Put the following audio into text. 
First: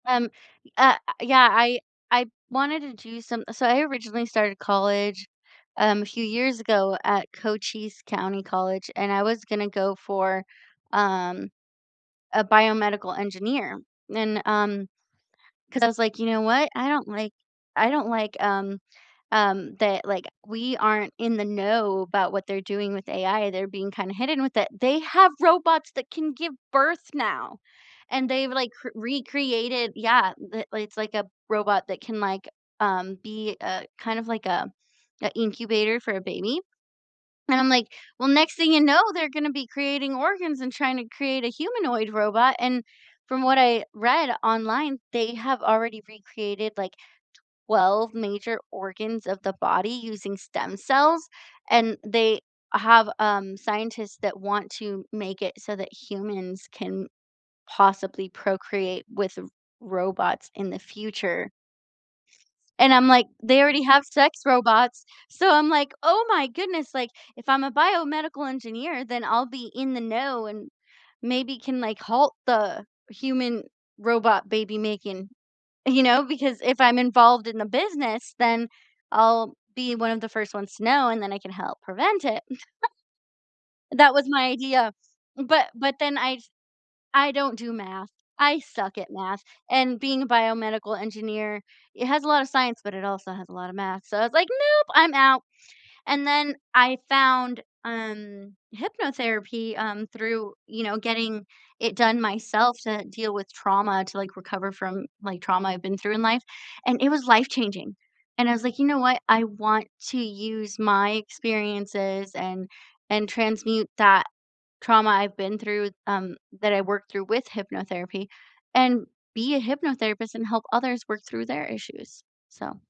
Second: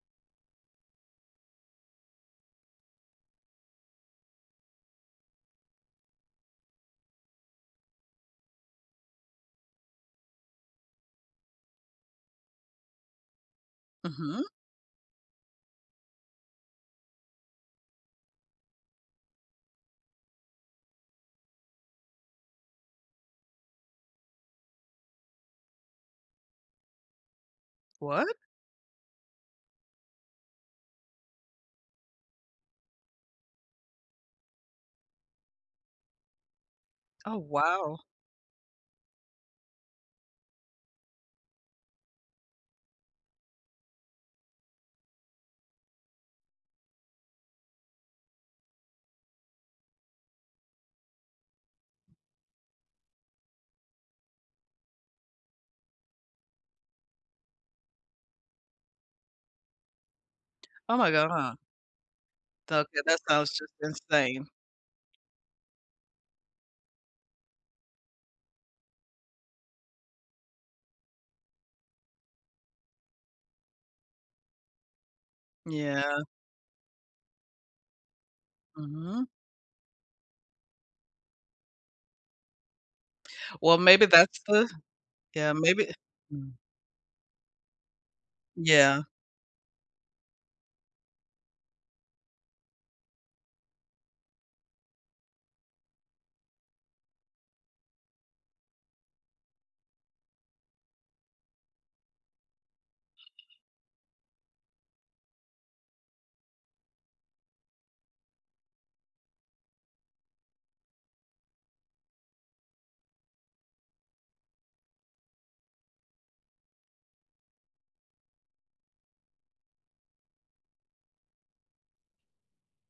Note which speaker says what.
Speaker 1: Um, y uh, yeah, I I wanted to do some so I originally started college, um, a few years ago at Cochise County College and I was gonna go for, um, a biomedical engineer and,
Speaker 2: Mhm.
Speaker 1: um 'cause I was like, "You know what, I don't like I don't like, um, um, that, like, we aren't in the know about what they're doing with AI, they're being kinda hidden with it" they have robots that can give birth now, and
Speaker 2: What?
Speaker 1: they've, like, cr recreated yeah, the li it's, like, a robot that can, like, um, be a kind of like a an incubator for a baby,
Speaker 2: Oh,
Speaker 1: and I'm like,
Speaker 2: wow.
Speaker 1: "Well, next thing you know, they're gonna be creating organs and trying to create a humanoid robot," and from what I read online, they have already recreated, like, 12 major organs of the body using stem cells, and they have, um, scientists that want to make it so that humans can possibly procreate with r robots in the
Speaker 2: Oh my
Speaker 1: future.
Speaker 2: god. Th
Speaker 1: And
Speaker 2: okay,
Speaker 1: I'm
Speaker 2: that
Speaker 1: like,
Speaker 2: sounds
Speaker 1: "They
Speaker 2: just
Speaker 1: already have sex
Speaker 2: insane.
Speaker 1: robots," so I'm like, "Oh my goodness, like, if I'm a biomedical engineer, then I'll be in the know and maybe can, like, halt the human robot baby making," you
Speaker 2: Yeah.
Speaker 1: know, because if I'm involved in the business, then
Speaker 2: Mhm.
Speaker 1: I'll be one of the 1st ones to know, and then I can help prevent it.
Speaker 2: Well, maybe
Speaker 1: That was
Speaker 2: that's
Speaker 1: my
Speaker 2: the
Speaker 1: idea,
Speaker 2: yeah,
Speaker 1: but
Speaker 2: maybe
Speaker 1: but then I
Speaker 2: mm.
Speaker 1: I don't do math, I suck at
Speaker 2: Yeah.
Speaker 1: math, and being a biomedical engineer, it has a lotta science, but it also has a lotta math, so I was like, "Nope, I'm out." And then I found, um, hypnotherapy, um, through, you know, getting it done myself to deal with trauma to, like, recover from, like, trauma I've been through in life, and it was life-changing. And I was like, "You know what, I want to use my experiences and and transmute that trauma I've been through, um, that I worked through with hypnotherapy and be a hypnotherapist and help others work through their issues," so